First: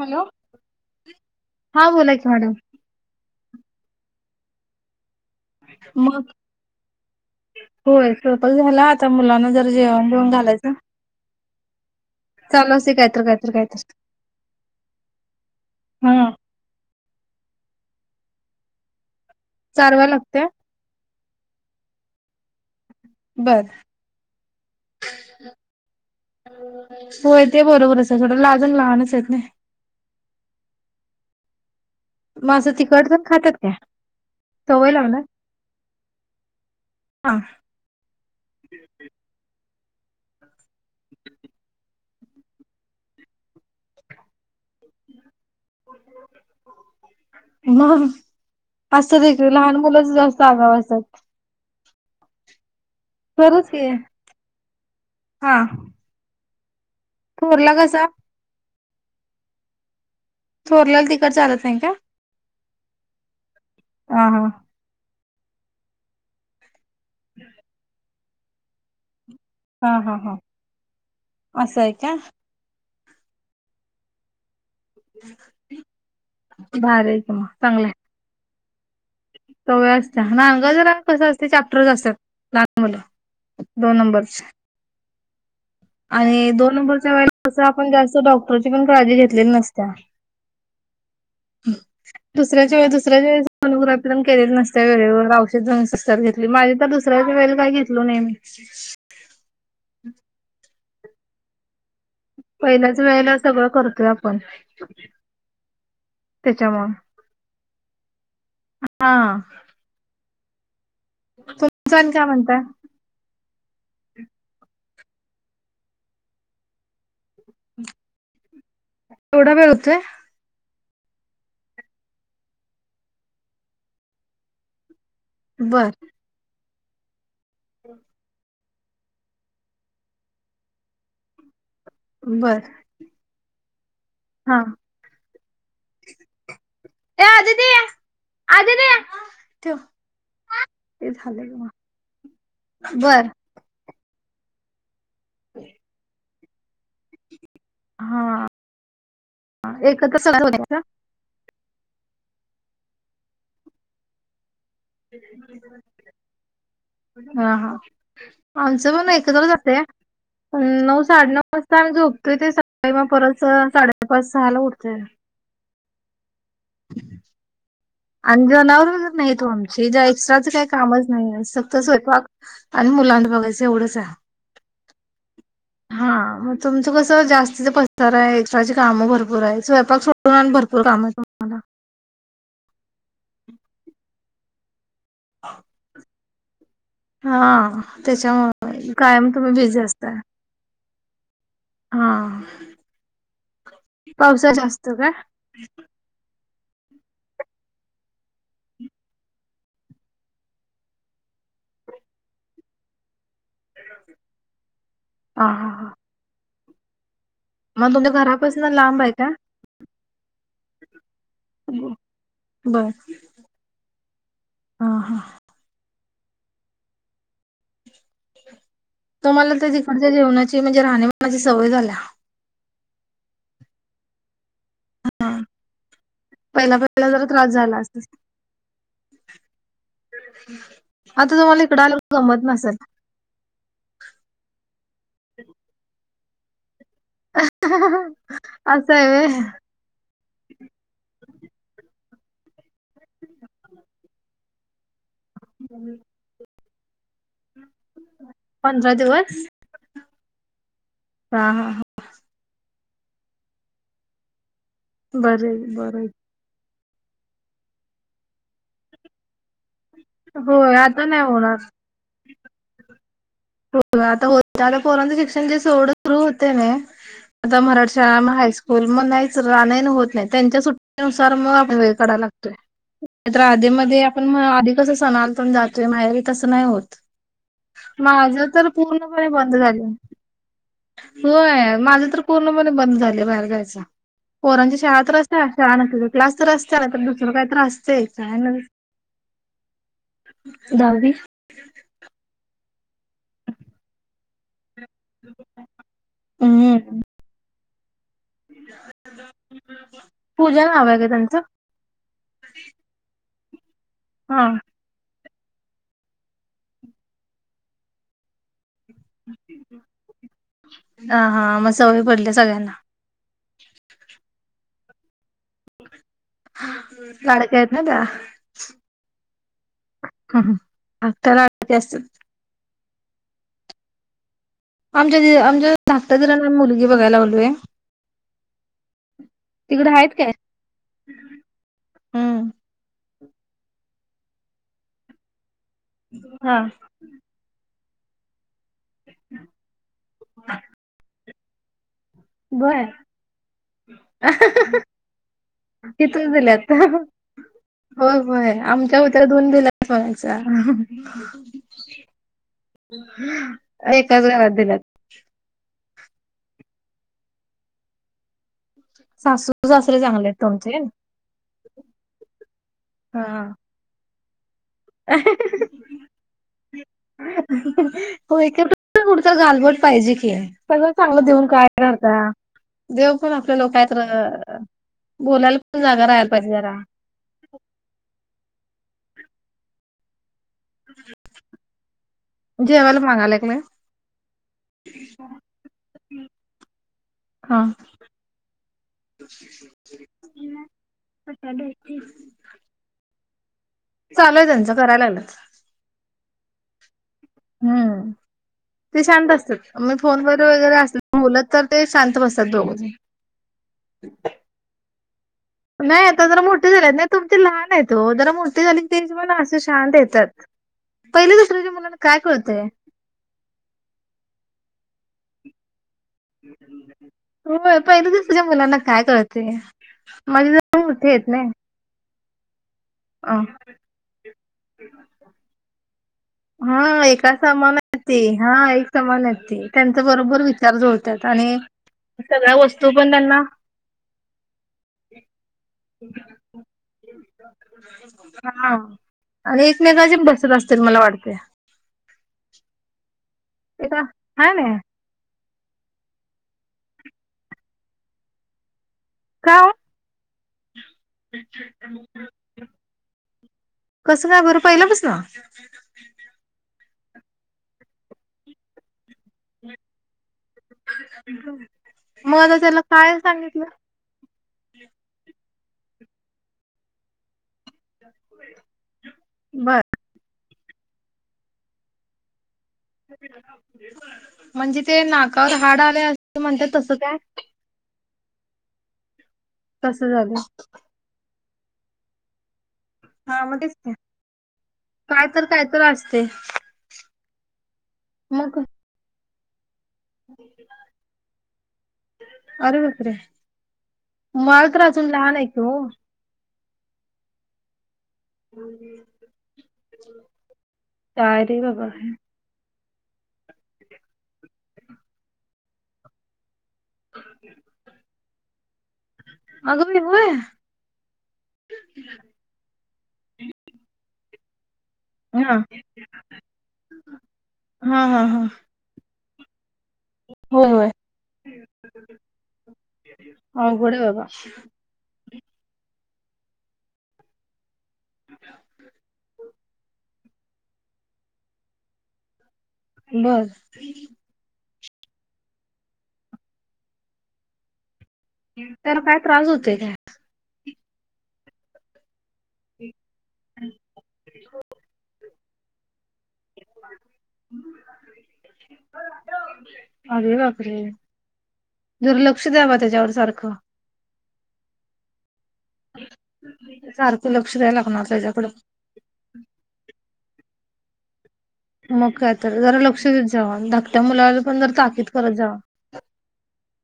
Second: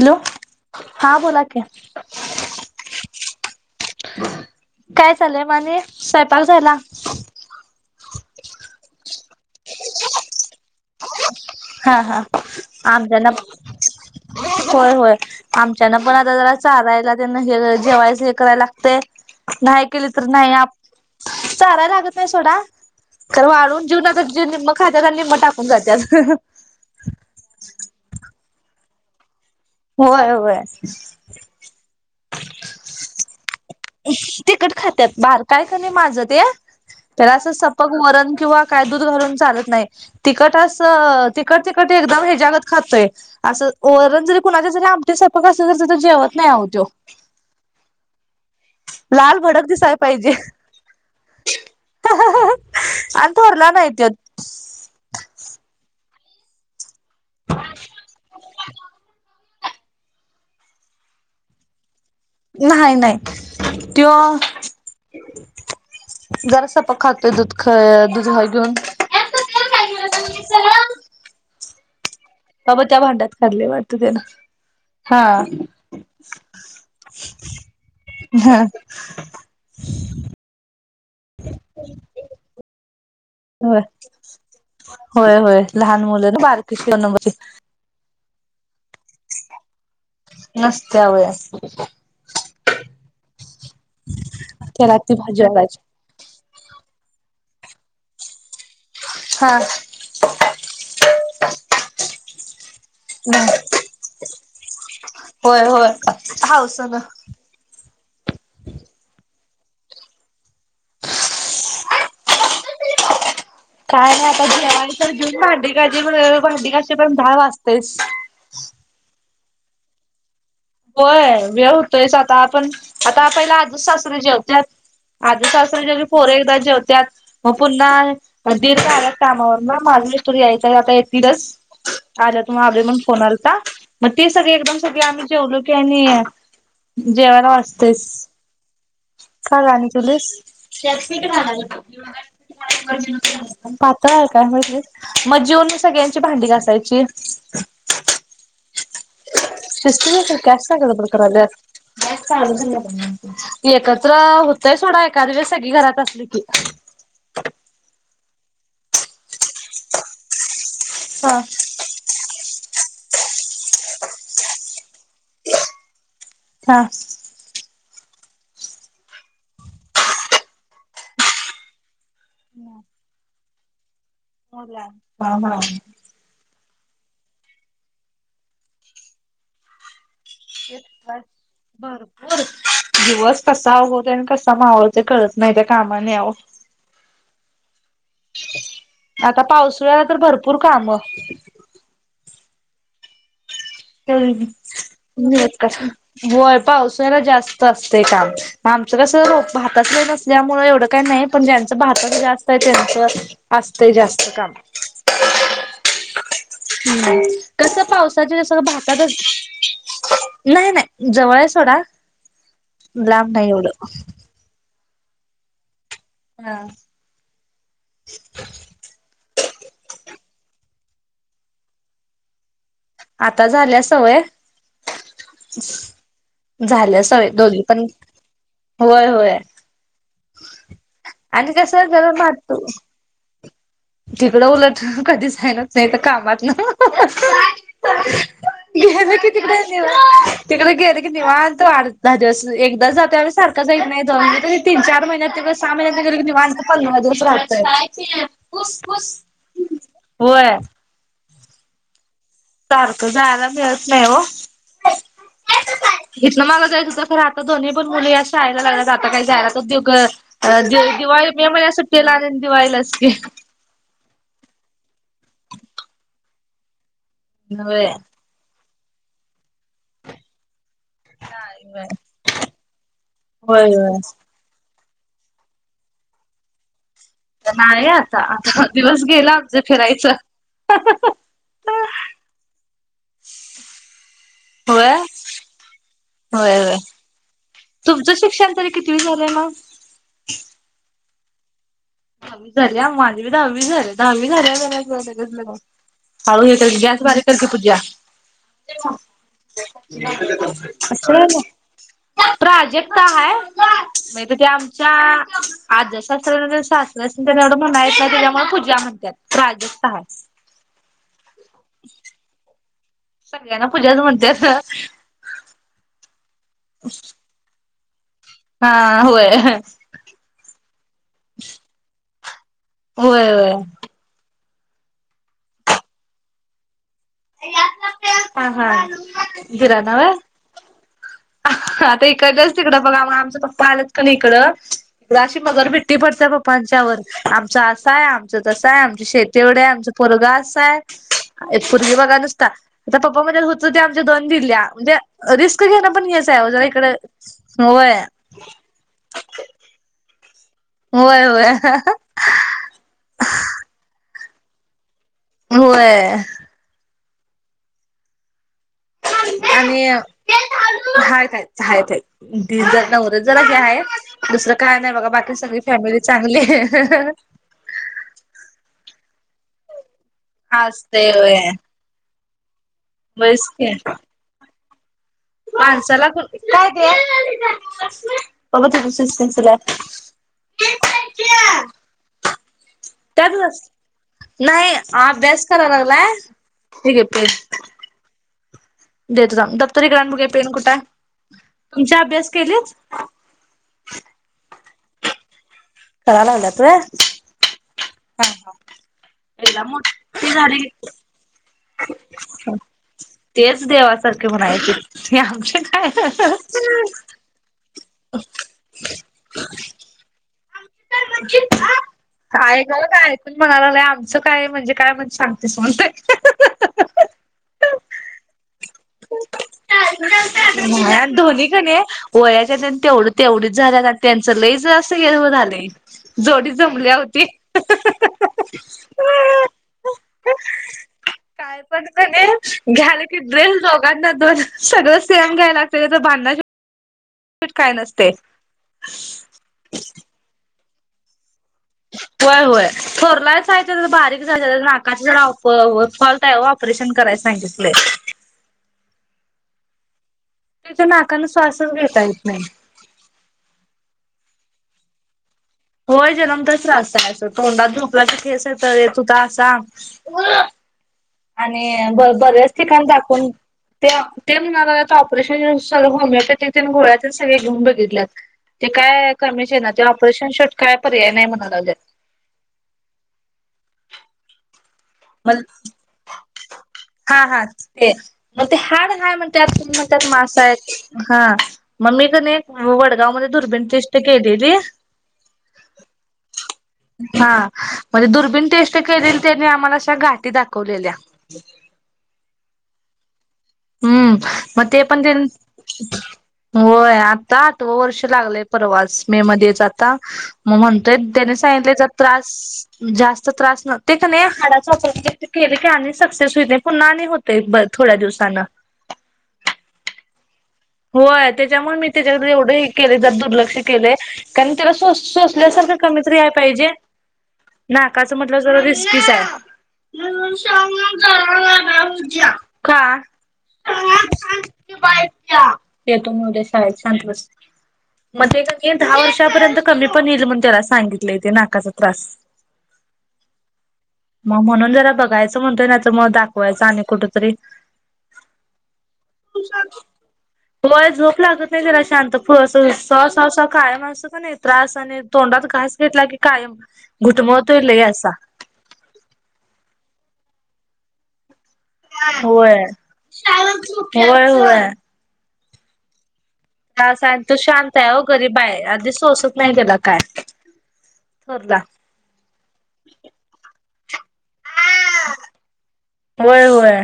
Hello हा बोला की हा बोलायच मॅडम काय [inaudible] मग आणि मग स्वयपाक झाला होय स्वयंपाक झाला आता मुलांना जरा जेवण देेवन घालायचं हा हा चालू असतंय कायतर आमच्याना कायतर कायतर होय होय आमच्याना हा पण आता जरा चारायला त्यां हे जेवायच हे कराय लागतय नाही चारवाय केली तर लागतंय नाही आप साराय लागत सोडा तर बर वाळून जेवून आत्ता निम्म खात्यात आणि निम्म टाकून जात्यात होय ते बरोबरच आहे थोडं लाजण लहानच आहेत ना होय होय मग असं तिखट तेन खात्यात काय तिखट सवय खात्यात लागलाय बारकाय कणी माझं ते हा त्याला सपक असं वरण किंवा दूध घालून चालत नाही तिखट अस [inaudible] [inaudible] एकदम हेच्यागत खातंय अस वरण जरी कुणाच्यातरी प कसं क त तर जेवत नाही आहो तो मग असतात लाल की भडक लहान दिसाय मुलंच पाहिजे जास्त आगाव असतात अन खरंच थोरला की नाय तो हा थोरला कसा थोरल्याला तिखट चालत नाही काय नाही नाही त्यो हा हा जरासं पखात पे दुध खा दुध जागून हा हा हा असंय का त्या भांड्यात खाल्ले वाटत त्याना हा भारी आहे की मग चांगलंय हा सवय असत्या कस असते चॅप्टर असतात लान मु होय दोन नंबर होय होय लहान मुलं ना आणि दोन बारकीशी नंबरच्या नंबरची. वेळेला आपण जास्त डॉ ची पण काळजी घेतलेली नसत्या नसत्या वय घ दुसऱ्याच्या वे दुसऱ्याच्या व सोनोग्राफी प केलेली नसत त्याला वेळे ती भाजी औषध वाढायची सत्कार घेतली माझी तर दुस दुसऱ्याच्या वेळेला काय घेतलं नाही मी हा. पहिल्याच वेळेला सगळं होय करतोय आपण होय हावसन त्याच्यामुळे. हा. तुमचं आणि काय म्हणता? काय नाही आता जेवायचं भांडी घासेपर्यंत भांडी दहा वाजतोयच. तेवढा वेळ होतोय? होय वे होतोयच आता आपण आता पहिला आजे सासरे जेवत्यात. आजे सासरे बर जवले कि पोर एकदा जेवता त्यात हो पुन्हा दीर आलात कामावर ना माझा इस्त यायचंय आता येतीलच आलेत बर म्हणून मग फोन आलता मग ते सगळे हा एकदम सगळे आम्ही जेवलो कि ए जेवाला आदिती वाचतेस आदिती का ठेव गाणी तुस [unintelligible] ते झालं की मग. बर काय काय म्हण [inaudible] मग जेवून मी सगळ्यांची भांडी घासा सस् हा एकत्र सगळं [unintelligible] होतंय का? कॅशग बरकार [unintelligible] त एकत्र होत तय सोडा एखाद्या वेस सगळी घरात असली की हा हा आमचं पण एकत्र जातं. नऊ साडे हा. नऊ वाजता आम्ही झोपतय ते काव परत साडेपाच सहाला उठतोय चहा. आणि जनावर वैगरे नाही तो आमची ज एक्स्ट्राचं काही कामाचं नाही फक्त स्वयंपाक आणि मुलांना बघायचं एवढंच आहे. बला [unintelligible] हा हा. तुमचं कसं जास्तीच पसार आहे एक्स्ट्राचे कामं भरपूर आहे स्वयंपाक सोडून आणि ते भरपूर काम आहे तुम्हाला भरपूर दिवस कसा उगतंय आणि कसा कसा मावळतोय ते कळत नाही त्या कामाने आवो. हा त्याच्यामुळे कायम तुम्ही बिझी असता ह हा पावसात जास्त काय ह का ब [inaudible] पावसा्याला जास्त असते काम आमचं कसं भातच लाईन असल्यामुळे एवढं काही नाही पण ज्यांचं भातण जास्त आहे त्यांच असतेय जास्त काम हा हा हा नाही् कसं मग तुमच्या पावसाचे जस घरापासून लांब आहे भातातच का? नाही, नाही जवळ आहे सोडा, बर लांब नाही एवढं हा -हा हा तम्हाला तिकडच्या जेवणाची म्हणजे राहणीमानाची सवय झालीये. आता झाली आहे सवय. पहिला झालं पहिला जरा सवय त्रास दोघी झाला पण असेल होय होय. आता आणि तुम्हाला इकडं कसं आलं जरा करमत नसेल तिकडं उलट कधी जाणच झालंच नाही तर कामात ना असं आहे गेले की व्हय तिकडे, तिकडे गेले की निवांत वाढत द एकदा त्या सारखं जात नाही. तीन चार महिने सामने जरी निवांत प [unintelligible] कायच पंधरा दिवस होय हा- हा- हा सारखं जायला मिळत नाही हो बर- बरं खर आता दोनहीण मुली असायला लागत आता काय जायला तर होय आता नाही दिवाळी, मे होणार महिन्याच्या सुट्टीलाच की दिवाळीला कीं हो आता हो आता पोरच शिक्षण जे सोडं सुरू होते ना आता होय. मराठशाळामग हायस्कूल होय मग नाहीच रहाणे होत नाही त्यांच्या सुट्टी नुसार मग आपण वेळ काढावा लागतोय तर आधी होय होय मध्ये आपण मग आधी कसं सणाला पण जातोय माहेरी तसं नाही होत. [unintelligible] आता [unintelligible] माझ तर दिवस पूर्णपणे गेला आमचं फिरायचं बंद झाले माहेरी जायच पोरांच्या होय शाळा तर असते क्लास तर होय असते होय. तर दुसर काही तर असते तुमचं शिक्षण तरी कितवी झालंय मग? या [inaudible] दहावी झाली आ माझी बी दहावी झाले दहावी झाल्यावर [unintelligible] हे हम्म गॅस बारीेक कर की पूजा [unintelligible] पूजा नाव आहे का त्यांचं [unintelligible] प्राजक्ता. [unintelligible] आमच्या [unintelligible] [unintelligible] हा [unintelligible] त्याच्यामुळे पूजा म्हण हा हा मग सवय पडली सगळ्यांना सगळ्यांना पूजाच म्हणते [unintelligible] हा होय [unintelligible] [unintelligible] होय आमच्या [unintelligible] जर मुली ये बघायला [unintelligible] बोलूय ह हा [unintelligible] आता इकडच हम्म तिकडं बघा [unintelligible] तिचे पप्पा आलेत की नाही इकड [unintelligible] [unintelligible] [unintelligible] हा आमचं तसं आहे आमचे शेती एवढे आहे आमच पोरग असयं बघा [unintelligible] बर आमच्या दोन दिल्या म्हणजे [unintelligible] रिस्क घेण पण हे तिथून आहे दिल्यात इकड होय [inaudible] होय होय [unintelligible] [unintelligible] दिलात होय सासू आणि सासरे चांगले आहेत तुमचे -हाय काय हाय ताई दीर आणि नवरा जरा हा हे आहेत दुसर काय नाही बघा बाकी सगळी फॅमिली चांगलीये तर [unintelligible] पाहिजे की -सगळ चांगलं देऊन होय काय करता देव पण आपल्या लोकाय तर बोलायला हां पण जागा चला ग, राहायला पाहिजे काय जरा. ते? बघत होती सनस्क्रीनचा लॅब [inaudible] मागायला त्यात लागलंय. नसत, नाही अभ्यास करा लागलाय, ठीक आहे प हा. देत जा, दप्तर इकड आण, कुठे हे पेन कुठे, तुमचे अभ्यास केल्यात चालूय त्यांचं, करायला लागलंच कराया लागलात होय? हम्म ते शांत एकदा असतात, मी मोठी फोनवर झाली वगैरे की असले बोलत तर ते शांत बसतात दोघ तेच देवासारखे म्हणायचे हे आमचे काय नाही आता जरा मोठे झाले ना, तुमचे लहान आहेत. तो जरा मोठे झाली की तेच मुलं असे शांत येतात. पहिली दुसरीच्या मुलांना काय कळतय ऐकायला काय ऐकून म्हणायला लागलंय आमचं काय म्हणजे काय म्हण सांगतेस हो हो पहिली दुसरीच्या मुलांना काय कळतंय? माझे जरा मोठे आहेत धोनी नाही. कणी व्ह त्याच्यात तेवढं तेवढीच [unintelligible] हा जमल्या होती. एका समान हायत ते हा एक समान हायत ते. त्यांच बरोबर विचार जुळतात आणि काय पण सगळ्या कणी वस्तू घ्याल पण की त्यांना ड्रेस दोघांना दोन सगळं सेम घ्यायला लागतय नाइ तर भांडणा शि हा आणि एकमेकांचे बसत अस चल मला वाढ [inaudible] व्हय व्हय थोरलायचं काय ते जरास का बारीक हाय झालेला ना नाकाची राव व्हय व फॉल्ट हाय वं ऑपरेशन कराय सांगितलय. का? तिच्या नाकान श्वासच घेता येत नाइ. पहिल्यापसन. होय जन्मताचं ञास त्याच्या तोंडात झोपला की फेस येतय येत होता असा. [inaudible] आणि मग बर्याच आता त्याला ठिकाणी काय दाखवून सांगितलं तेय ते म्हणा लागल्यात ऑपरेशन हुस साधं होमिओपथीतील गोळ्यातील सगळे घेऊन बघितल्यात ते काय कमीच इना बर ते ऑपरेशन [unintelligible] काय पर्याय नाइ म्हणा लागल्यात. पण म म्हणतात तसं काय हा हा ते म ते हाड हाय म्हणत्यात कोणी म्हणत्यात तसं मास झालं हाय हा. म मी कणी वडगाव मध्ये हा मग दुर्बीण तेच की टेस्ट केलेली काय तर काय तर असतय. हा. म्हणजे दुर्बीन टेस्ट केलेली तेनी आम्हाला गाठी दाखवलेल्या हम्म मग मळं तर ते पण अजून त्यां लहान हाय की ओ. होय आता आठव वर्ष लागलय परवास मे मध्येचं आता म म्हणतोय त्यान काय रे सांगितल यच बाबा त्रास जास्त त्रास न ते कनी हाडाचा [unintelligible] केले की आणि सक्सेस हो पुन्हा आणि होतय ब थोड्या दिवसानं अगवी हुय. हो त्याच्यामुळे मी त्याच्याक एवढं केले जर दुर्लक्ष केले कारण त्याला हा सोसल्यासारखं कमीतरी आहे. पाहिजे हा नाकाचं हा म्हटलं हा जरा रिस्कीच आहे. म सग होय होय का अवघड आहे बाबा बा [inaudible] ह येतो मो शाळ शांत बस. म ते कणी दहा वर्षपर्यंत. कमी पण येईल म्हणून त्याला सांगितलं ते नाकाचा त्रास बस मग म्हणून जरा बघायचं म्हणतोय ना तर मग दाखवायचं आणि कुठतरी त्याला काय त्रास होतय काय. व झोप लागत नाही जरा शांत होव सव काय माणसं प नाही त्रास आणि तोंडात कास घेतला की कायम घुटमतलेय लई असा. आरे बापरे. जरा लक्ष होय, द्यावा त्याच्यावर होय, होय. अच् [inaudible] तास आणि तो शांत आहे. हो गरीब त्याच्याकडे आहे. आधी सोसत नाही त्याला काय थोरला. मग का तर जरा लक्ष देत जावा. मुलाला पण जर ताकीद करत जावा वय वय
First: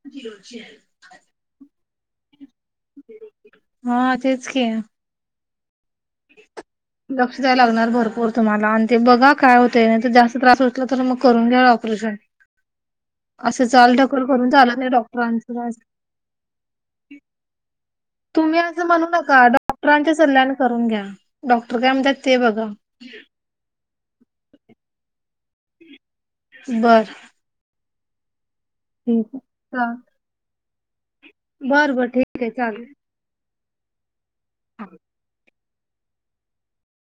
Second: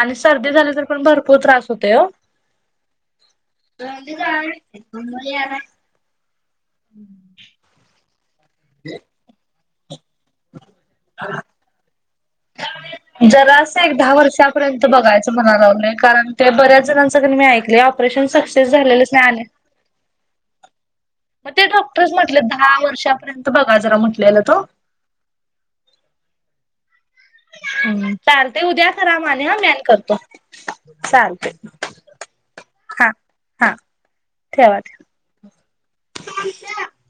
आणि सर्दी झाली तर पण भरपूर त्रास होतोय ओ. हा त का तेच की मु [inaudible] लक्ष द्याय लागणार भरपूर तुम्हाला आणि ते बघा काय होत ते. जास्त त्रास असला तर मग करून घ्या ऑपरेशन असं जरास चाल एक दहा ढकल करून चालत वर्षापर्यंत नाही बघायचं म्हणाय डॉक्टरांचं लागलोय कारण ते बऱ्याच जणांच कनि मी ऐकले ऑपरेशन तुम्ही सक्सेस असं म्हणू झालेलेच नाही आले नका डॉक्टरांच्या सल्ल्याने करून घ्या. मग ते काय डॉक्टर म्हणतात ते म्हटलं बघा दहा वर्षापर्यंत बघा जरा म्हटलं आपल्या ला तो. बर. हम चार ते उद्या करा ठीक आहे मी आणि चा- करतो. चालते बर बर ठीक आहे चालेल. हां ठेवा ठेवा. ष [inaudible]